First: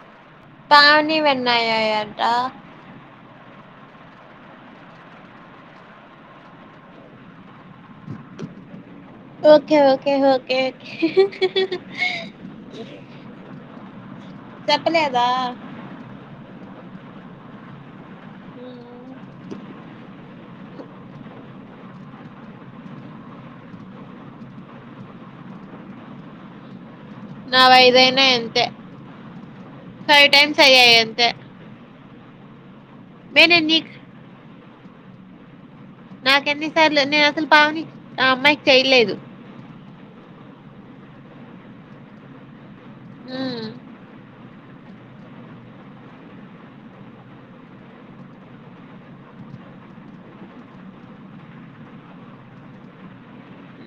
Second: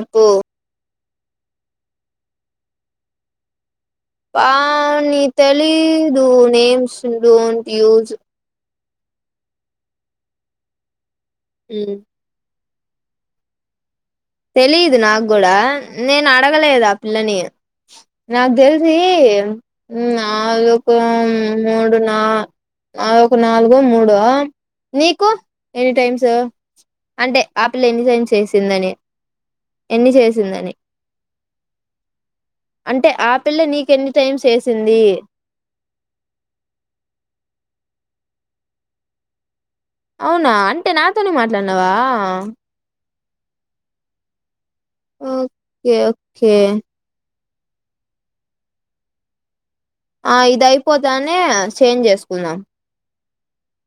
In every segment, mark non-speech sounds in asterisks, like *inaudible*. అబో వినాయయి అంట పానీ తెలీదు names don't use okay okay okay okay మ్మ్ *inaudible* తెలీదు నాకు చెప్పలేదా కూడా నేను అడగలేదు ఆ పిల్లని నాకు తెలిసి మ్ నాలుగు మూడు నాలు ఆ ఒక నాలుగో మూడు ఆహ్ నీకు ఎనీ టైమ్స్ అంటే నావి ఆపలే ఎ నిజైం ఐదైనా అంతే చేసిందని ఎన్ని ఫైవ్ టైమ్స్ చేసిందని అయ్యాయి అంత అంటే ఆ పిల్ల నీకు నీకెన్ని టైమ్స్ వేసింది నాకీ ఎన్నిసార్లు నేను అసలు పావని ఆ అమ్మాయికి చెయలేదు అవునా అంటే నాతోనే మాట్లాడినావా ఉమ్ ఓకే ఓకే ఆ ఇద అయిపోతానే చేంజ్ చేసుకుందాం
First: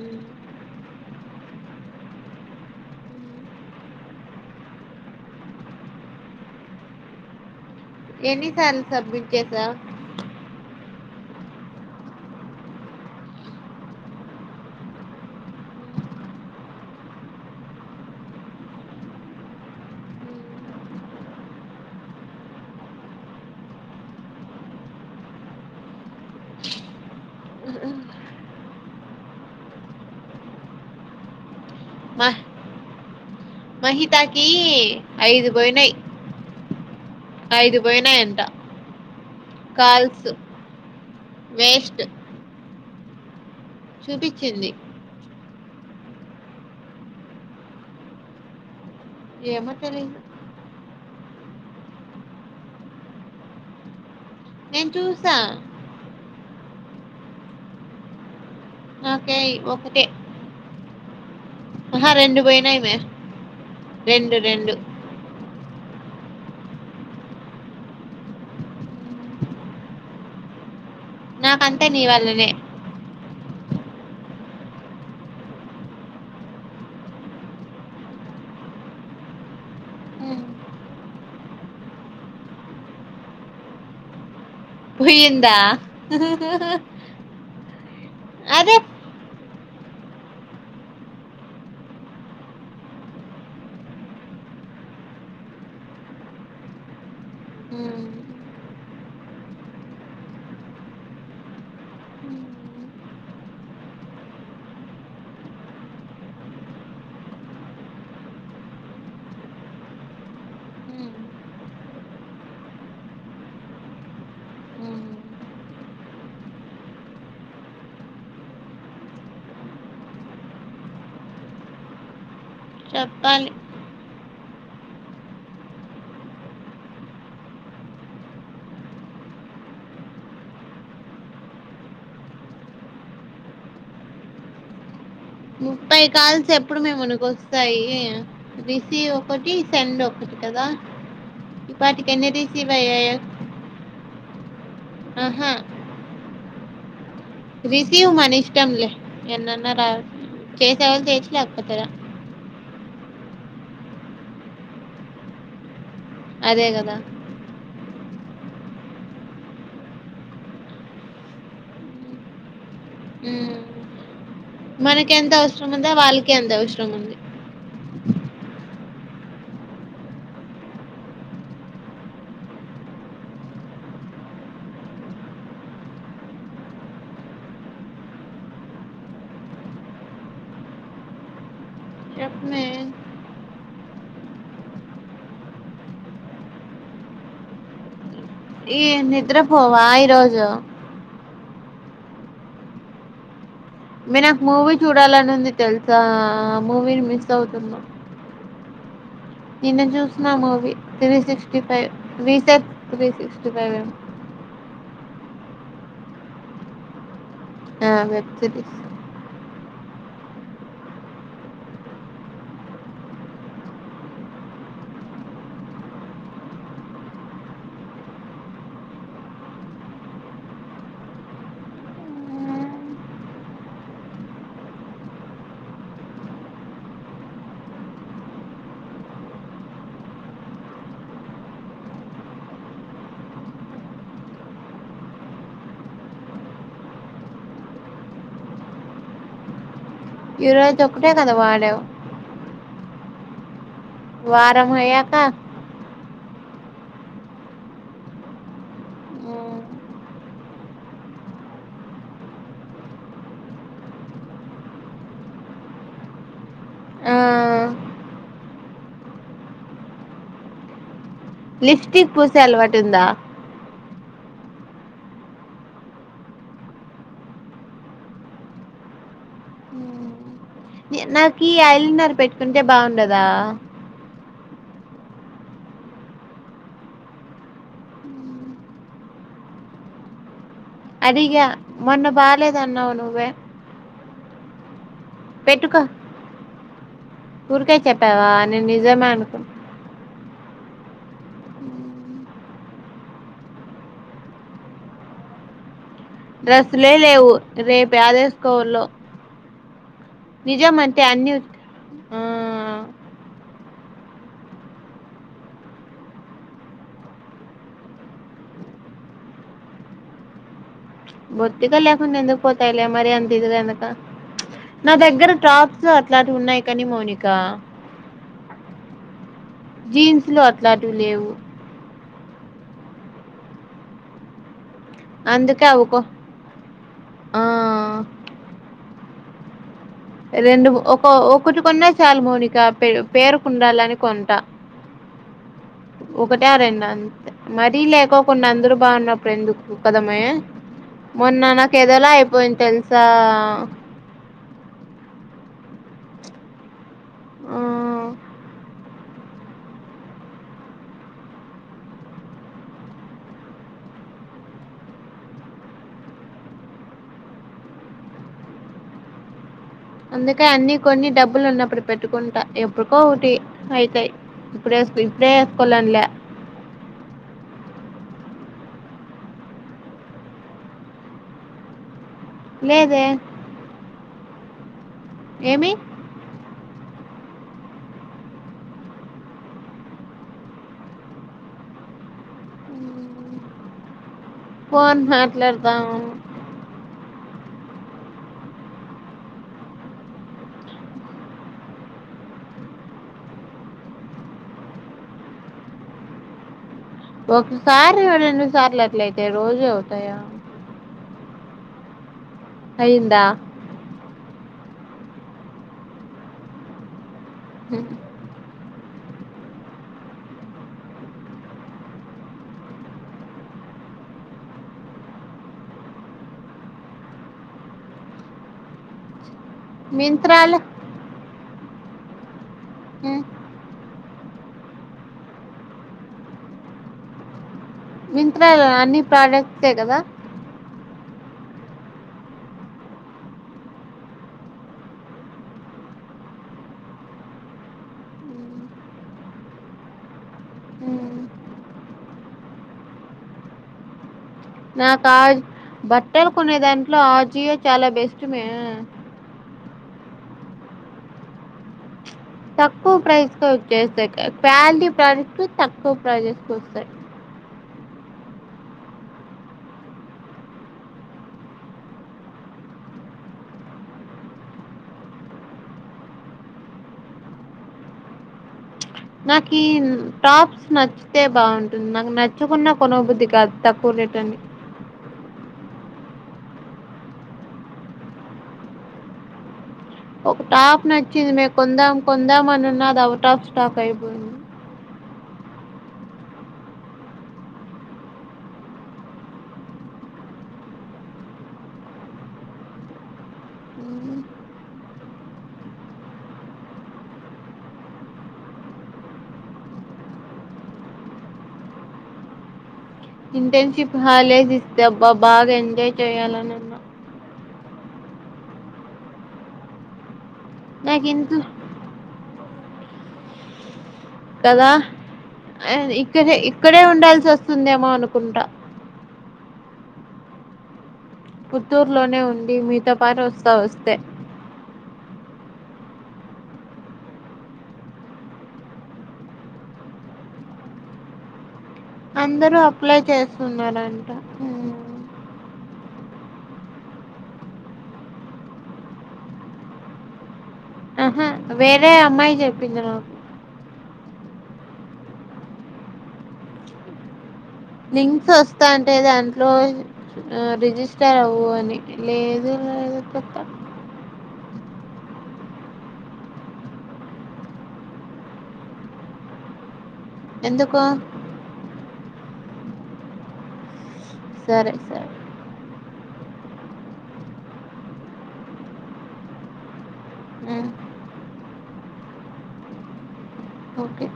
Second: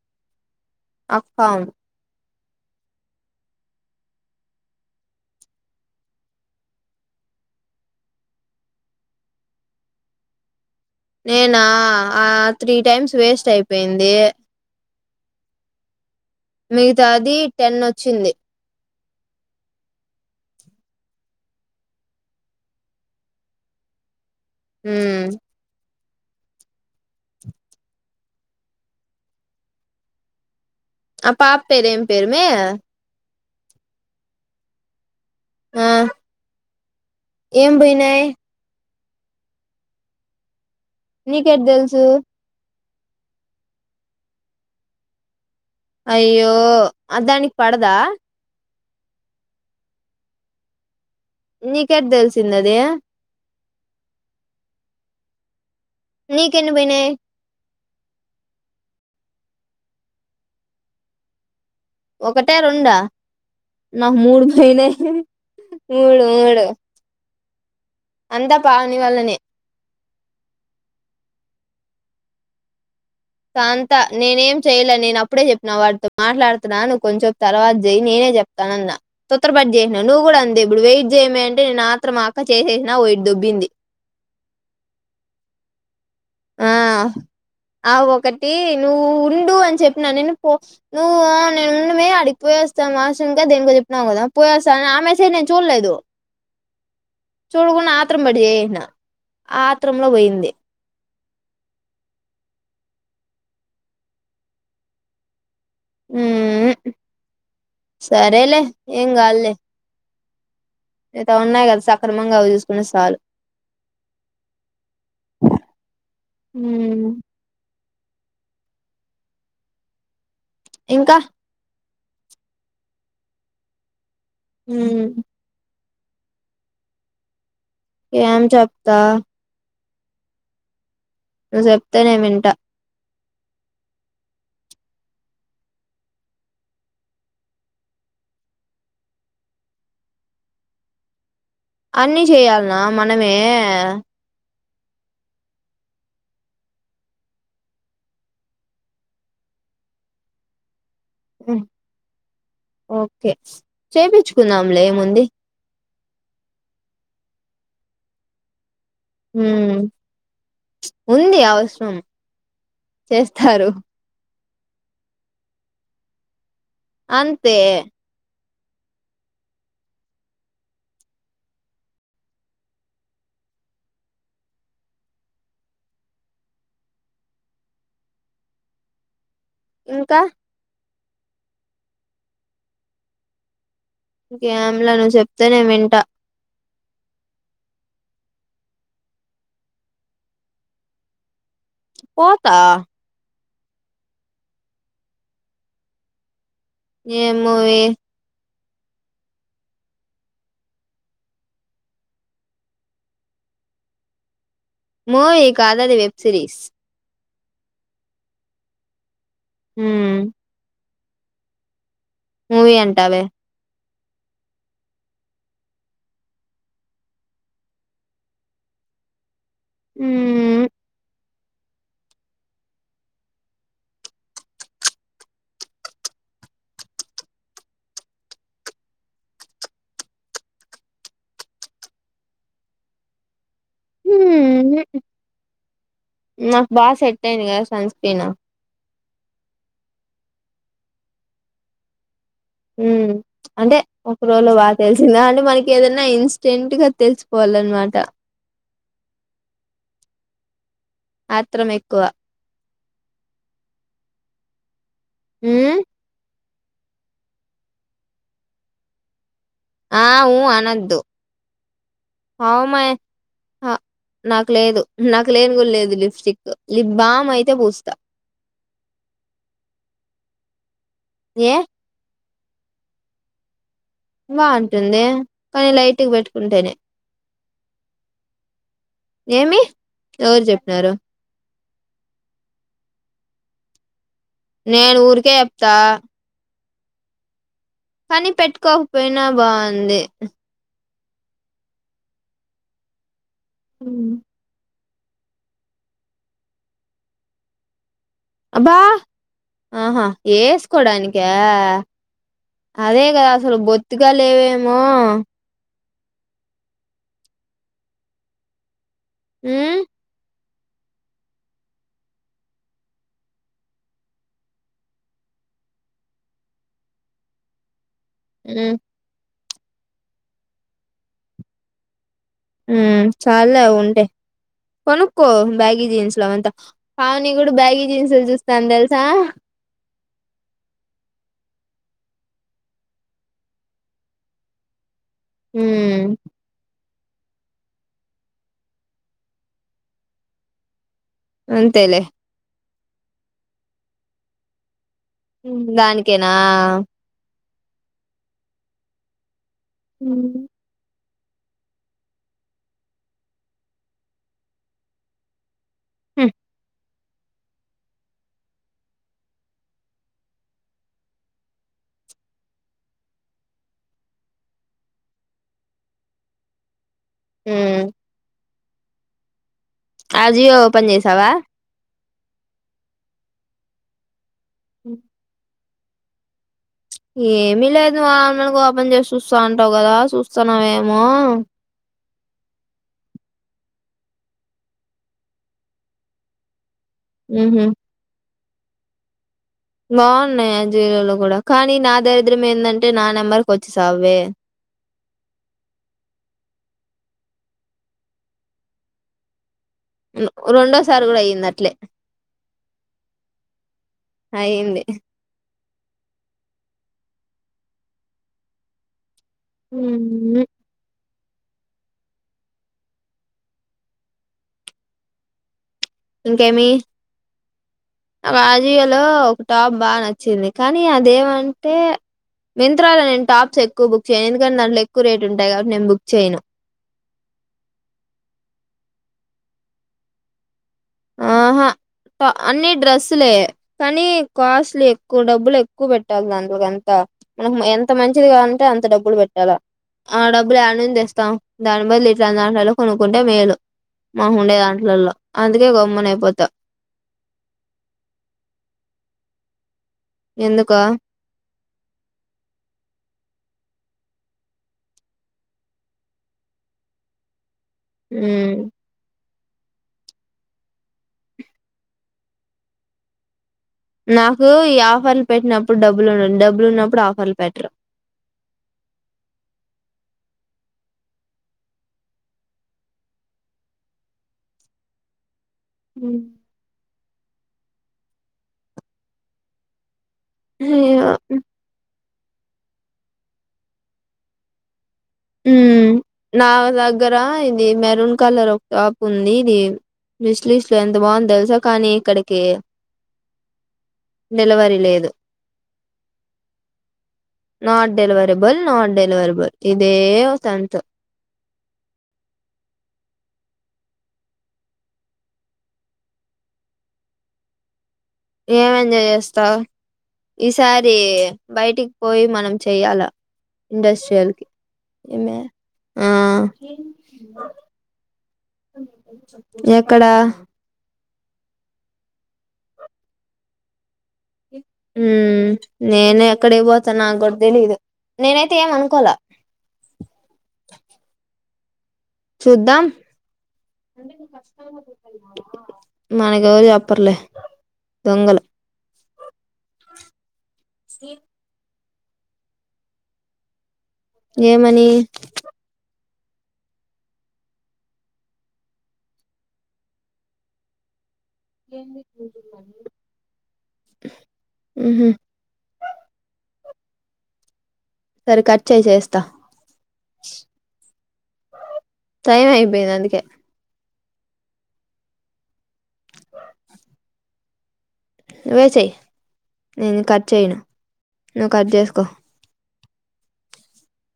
ఉమ్. అఫ్న్ ఎన్ని సార్లు సబ్మిట్ చేసావ్ నేనా ఆ త్రీ టైమ్స్ వేస్ట్ అయిపోయింది మిగతాది టెన్ వచ్చింది మ్మ్ ఆ పాప పేరు ఏం మ- పేరుమే మహితాకి ఐదు ఆ పోయినయి ఏం యిదు పోయినా పోయినాయి అంత కాల్స్ నీకు ఎట్లా వేస్ట్ తెలుసు చూపించింది అయ్యో అ దానికి పడదా ఏమో తెలిదు నీకెట్ తెలిసింది అది నేను చూసా నీకెన్ని పోయినై నాకేయ్ ఒకటి ఒకట మే. రెండా నాకు మూడు పోయినయ్ మూడు మూడు అంత పావని వలనే నాకంత నీ వాళ్లనే తంత నేనేం చెయలే నేను అప్పుడే చెప్పిన వాడితో మాట్లాడుతున్నా నువ్వు కొంచెం తర్వాత చెయయి నేనే చెప్తాను అన్న తురపడి చేసినా నువ్వు హ్మ్. కూడా అంది ఇప్పుడు వెయిట్ చెయ్యమే అంటే నేను ఆత్రం ఆక చేసేసిన వెయిట్ దోబ్బింది వీన్ద్య ఆ అ ఒకటి అదే. నువ్వు ఉండు అన్ చెప్పిన నేను పో నువ్వా నేను ఉన్నుమే అడికి పోయోస్తా వాష్ రూమ్ కో దేనికో చెప్పినవు కదా. పోయోస్తా నేన్ ఆ మెస్సేజ్ నేన్ చూలేదు చూడకుడా హ్మ్. ఆత్రరం పడి చేసేసిన్య ఆ ఆత్రంలో పోయింది. హ్మ్. ఉ ఊ సరేలే ఏమ్ కాద్లే హ్మ్. నీతా ఉన్నాయి కదా సక్రమంగా అవి చూసుకున్న సాలు. హ్మ్. ఉ ఇంకా చెప్పాలి మ్ ఏమ్ చెప్తా నువ్వు చొప్తే నేను వింటా ముప్పై కాల్స్ ఎప్పుడుమే మనికి వస్తాయి. రిసీవ్ ఒకటి సెండ్ ఒకటి కదా. ఆ ఈ పాటికి అన్ని ఎన్ని రిసీవ్ చేయాలనా అయ్యాయో మనమే ఆహా రిసీవ్ మన ఇష్టంలే ఎన్నన్న రా చే జాబ్ చేయచ్చు లేకపోతే ల్యా ఓకే చేయిపించుకున్నాములే ఏముంది అదే కదా ఉమ్ ఉంది అవసరం చేస్తారు మనకేంత అవసరం ఉందో వాళ్ళకి ఎంత అవసరం. ఉంది అంతే ఇంకా చెప్పమే ఇంకేం ల్యా నువ్ చెప్తేనే నేన్ వింటా ఈ నిద్రపోవా ఈ రోజు పోతా మే నాకు మూవీ చూడాలని ఉంది తెలుసా మూవీని మిస్ ఏం అవుతున్నా. మూవీ నిన్న చూసిన movie three sixty five reset three sixty five movie కాదది వెబ్ సిరీస్ ఆ వెబ్ సిరీస్ ఉ వమూవీ అంటవే ఉ ఉ హు నాక్ బాగా సెట్ అయింది కదా సన్ స్క్రీన్ ఈ రోజు ఒక్కటే కదా వాడవ్ ఉ అంటే ఒక రోజులో వారం బాగా అయ్యాక తెలిసిందా అంటే మనకి ఏదన్నా ఇన్స్ టెంట్ గా తెలిసిపోవాలన్నమాట ఆత్రం ఎక్కవ ఊ ఆ, ఆ ఊ అనద్దు లిప్టిక్ పూసే హౌ మై అలవాటుందా హ- నాకు లేదు నాకు లేను కూడా లేదు లిప్స్టిక్కు లిప్ బామ్ అయితే పూస్తా. నాక ఏ ఐ లేనర్ పెట్టుకుంటే బాగుండదా బాగుంటుంది కానీ లైట్ గా పెట్టుకుంటేనే ఏమి ఎవరు చెప్ అడిగా మొన్న బాలేద్దన్నావ్ నువ్వే నేను ఊరికే చెప్తా పెట్టుకో ఊరికే కానీ చెప్పావా నేను నిజమే పెట్టుకోకపోయినా అనుకున్నా బాగుంది ఉ డ్రెస్ లే లేవు రేపు అబ్బా యాదేసుకోవలో ఆహా నిజం అంటే వేసుకోడానిక అన్ని ఆ అదే కదా అసలు బొత్తుగా లేవేమో ఉం బొత్తిగా లేకుంటే ఎందుకు పోతాలే మరి అంత ఇది కనక నా దగ్గర టాప్స్ అట్లాంటి ఉన్నాయి కాని మోనికా అ జీన్స్లు అట్లాంటివి లేవు. ఉ చల్లే అవి ఉంటే కొనుక్కో అందుకే బ్యాగీ అవుకో జీన్స్ లో అంతా పావని ఆ కూడా బ్యాగీ జీన్స్ చూస్తా తెలు త రెండు ఒక ఒకటి కొన్నా చాలు మోనిక పే పేరుకుండాలని కొంట హ్మ్ ఒకట ఆ రెండ అంత మరీ లేక కొన్ని అందరు బాగున్నప్పుడు ఎందుకు కద మ్యా మొన్న నాకు అంతేలే ఏదోలా అయిపోయింది తెలుసా దానికేనా ఆ ఉ ఆ అందుకే అన్ని కొన్ని డబ్బులు ఉన్నప్పుడు పెట్టుకుంటా ఎప్పుడుకో ఒకటి అయితయి ఇప్పుడేసుకో ఇప్పుడే వేసుకోలేంలే ఉం ఆ జియో ఓపెన్ చేసావా లేదే ఉ ఏమి ఏమి లేదు మామూలుగా ఓపెన్ చేసి చూస్తా అంటావు కదా చూస్తాన్నావ ఏమో పోన్ మాట్లాడతా ఆహ బాగున్నాయి ఆ జీయే లో కూడా కానీ నా దరిద్రం ఏందంటే నా నెంబర్కి వచ్చేసవ్వే ఒకసారి రెండు సార్లు అట్లయితే రోజు అవుతాయా రెండోసారి కూడా అయ్యింది అట్లే అయ్యందా అయింది హ ఉహు ఇంకేమి ఆ జియో లో టాప్ బాగా నచ్చింది మింత్రాలు కానీ అదేమంటే మింత్రా లో నేను టాప్స్ ఎక్కువ బుక్ చేయను ఎందుకంట దాట్ ఎక్కువ రేటు ఉంటయి కాబట్టి నేను బుక్ చేయను. మింత్రా అన్ని ప్రోడక్ట్ ఏ కదా ఆహా అన్ని డ్రెస్సులే కానీ కాస్ట్లు ఎక్కువ డబ్బులు ఎక్కువ పెట్టాలి దాంట్కంతా మనకు ఎంత మంచిది కాదంటే అంత డబ్బులు పెట్టాలా ఆ డబ్బులు యాడ నుండి తెస్తాం దాని బదులు ఇట్లా దాంట్లో కొనుక్కుంటే మేలు మా ఉండే నాకు దాంట్లలో ఆ అందుక బట్టలు కొనే దాంట్లో ఆజియో చాలా బెస్ట్ మై ఎందుక తక్కువ ప్రైస్ క వచ్చేస్తాయి క్వాలిటీ ప్రస్ట్ తక్కువ ప్రైజెస్ వస్తాయి. ఉం నాకు ఈ ఆఫర్లు పెట్టినప్పుడు డబ్బులు ఉండడి డబ్బులు ఉన్నప్పుడు ఆఫర్లు పెట్టరు. నాకు ఈ టాప్స్ నచ్చితే బాగుంటుంది నాకు నచ్చకున్న కొన బుద్ధి కాదు తక్కువ చేపండి హ్మ్ ఒక టాప్ అయ్యో నచ్చిందే కొందాం కొందాం అని ఉన్న ఆది ఔట్ ఆఫ్ స్టాక్ అయిపోయింది హ్మ్ నా దగ్గర ఇది మెరూన్ కలర్ ఒక టాప్ ఉంది ఇది విశ్లిస్ట్లో ఎంత బాగుందో తెలుసా కానీ ఎక్కడికి డెలివరీ లేదు నాట్ డెలివేరేబుల్ నాట్ డెలివరేబుల్ ఇ ఇదే ఓతంతు ఇంటర్న్షిప్ హాలిడేస్ ఇస్తే అబ్బా బాగా ఎంజాయ్ చేయాలని ఉంది నాకు ఏం ఎంజాయ్ చేస్తావు ఈసారి నాకు ఇంట్లో బయటికి పోయి మనం చేయాలా ఇండస్ట్రియల్ కి ఏమే అ ఆ ఇక్కడ ఇక్కడే ఉండాల్సి వస్తుందేమో అనుకుంటా ఎక్కడా పుత్తూరులోనే ఉండి మీతో పాటు వస్తా వస్తే హ్మ్ నేను ఎక్కడికి పోతనో నక్ కూడా తెలీదు నేను అయితే ఏమి అనుకోలా అందరూ చూద్దాం అప్లై చేస్తున్నారంట. హ్మ్. మాకు ఎవరు చెప్పారులే దొంగలు ఆహా వేరే అమ్మాయి చెప్పింది నాకు ఏమనీ లింక్స్ వస్తా అంటే దాంట్లో రిజిస్టర్ ఇస్తారు అవవు అని లేదు లేదు పెత్త *inaudible* ఉహ్మ్ సరే కట్ చేసేస్తా ఎందుకు టైమ్ అయిపోయింది అందుకే సరే సరే నువ్వే చేయి నేను కట్ చేయను హ్మ్. నువు కట్ చేస్కో ఓకే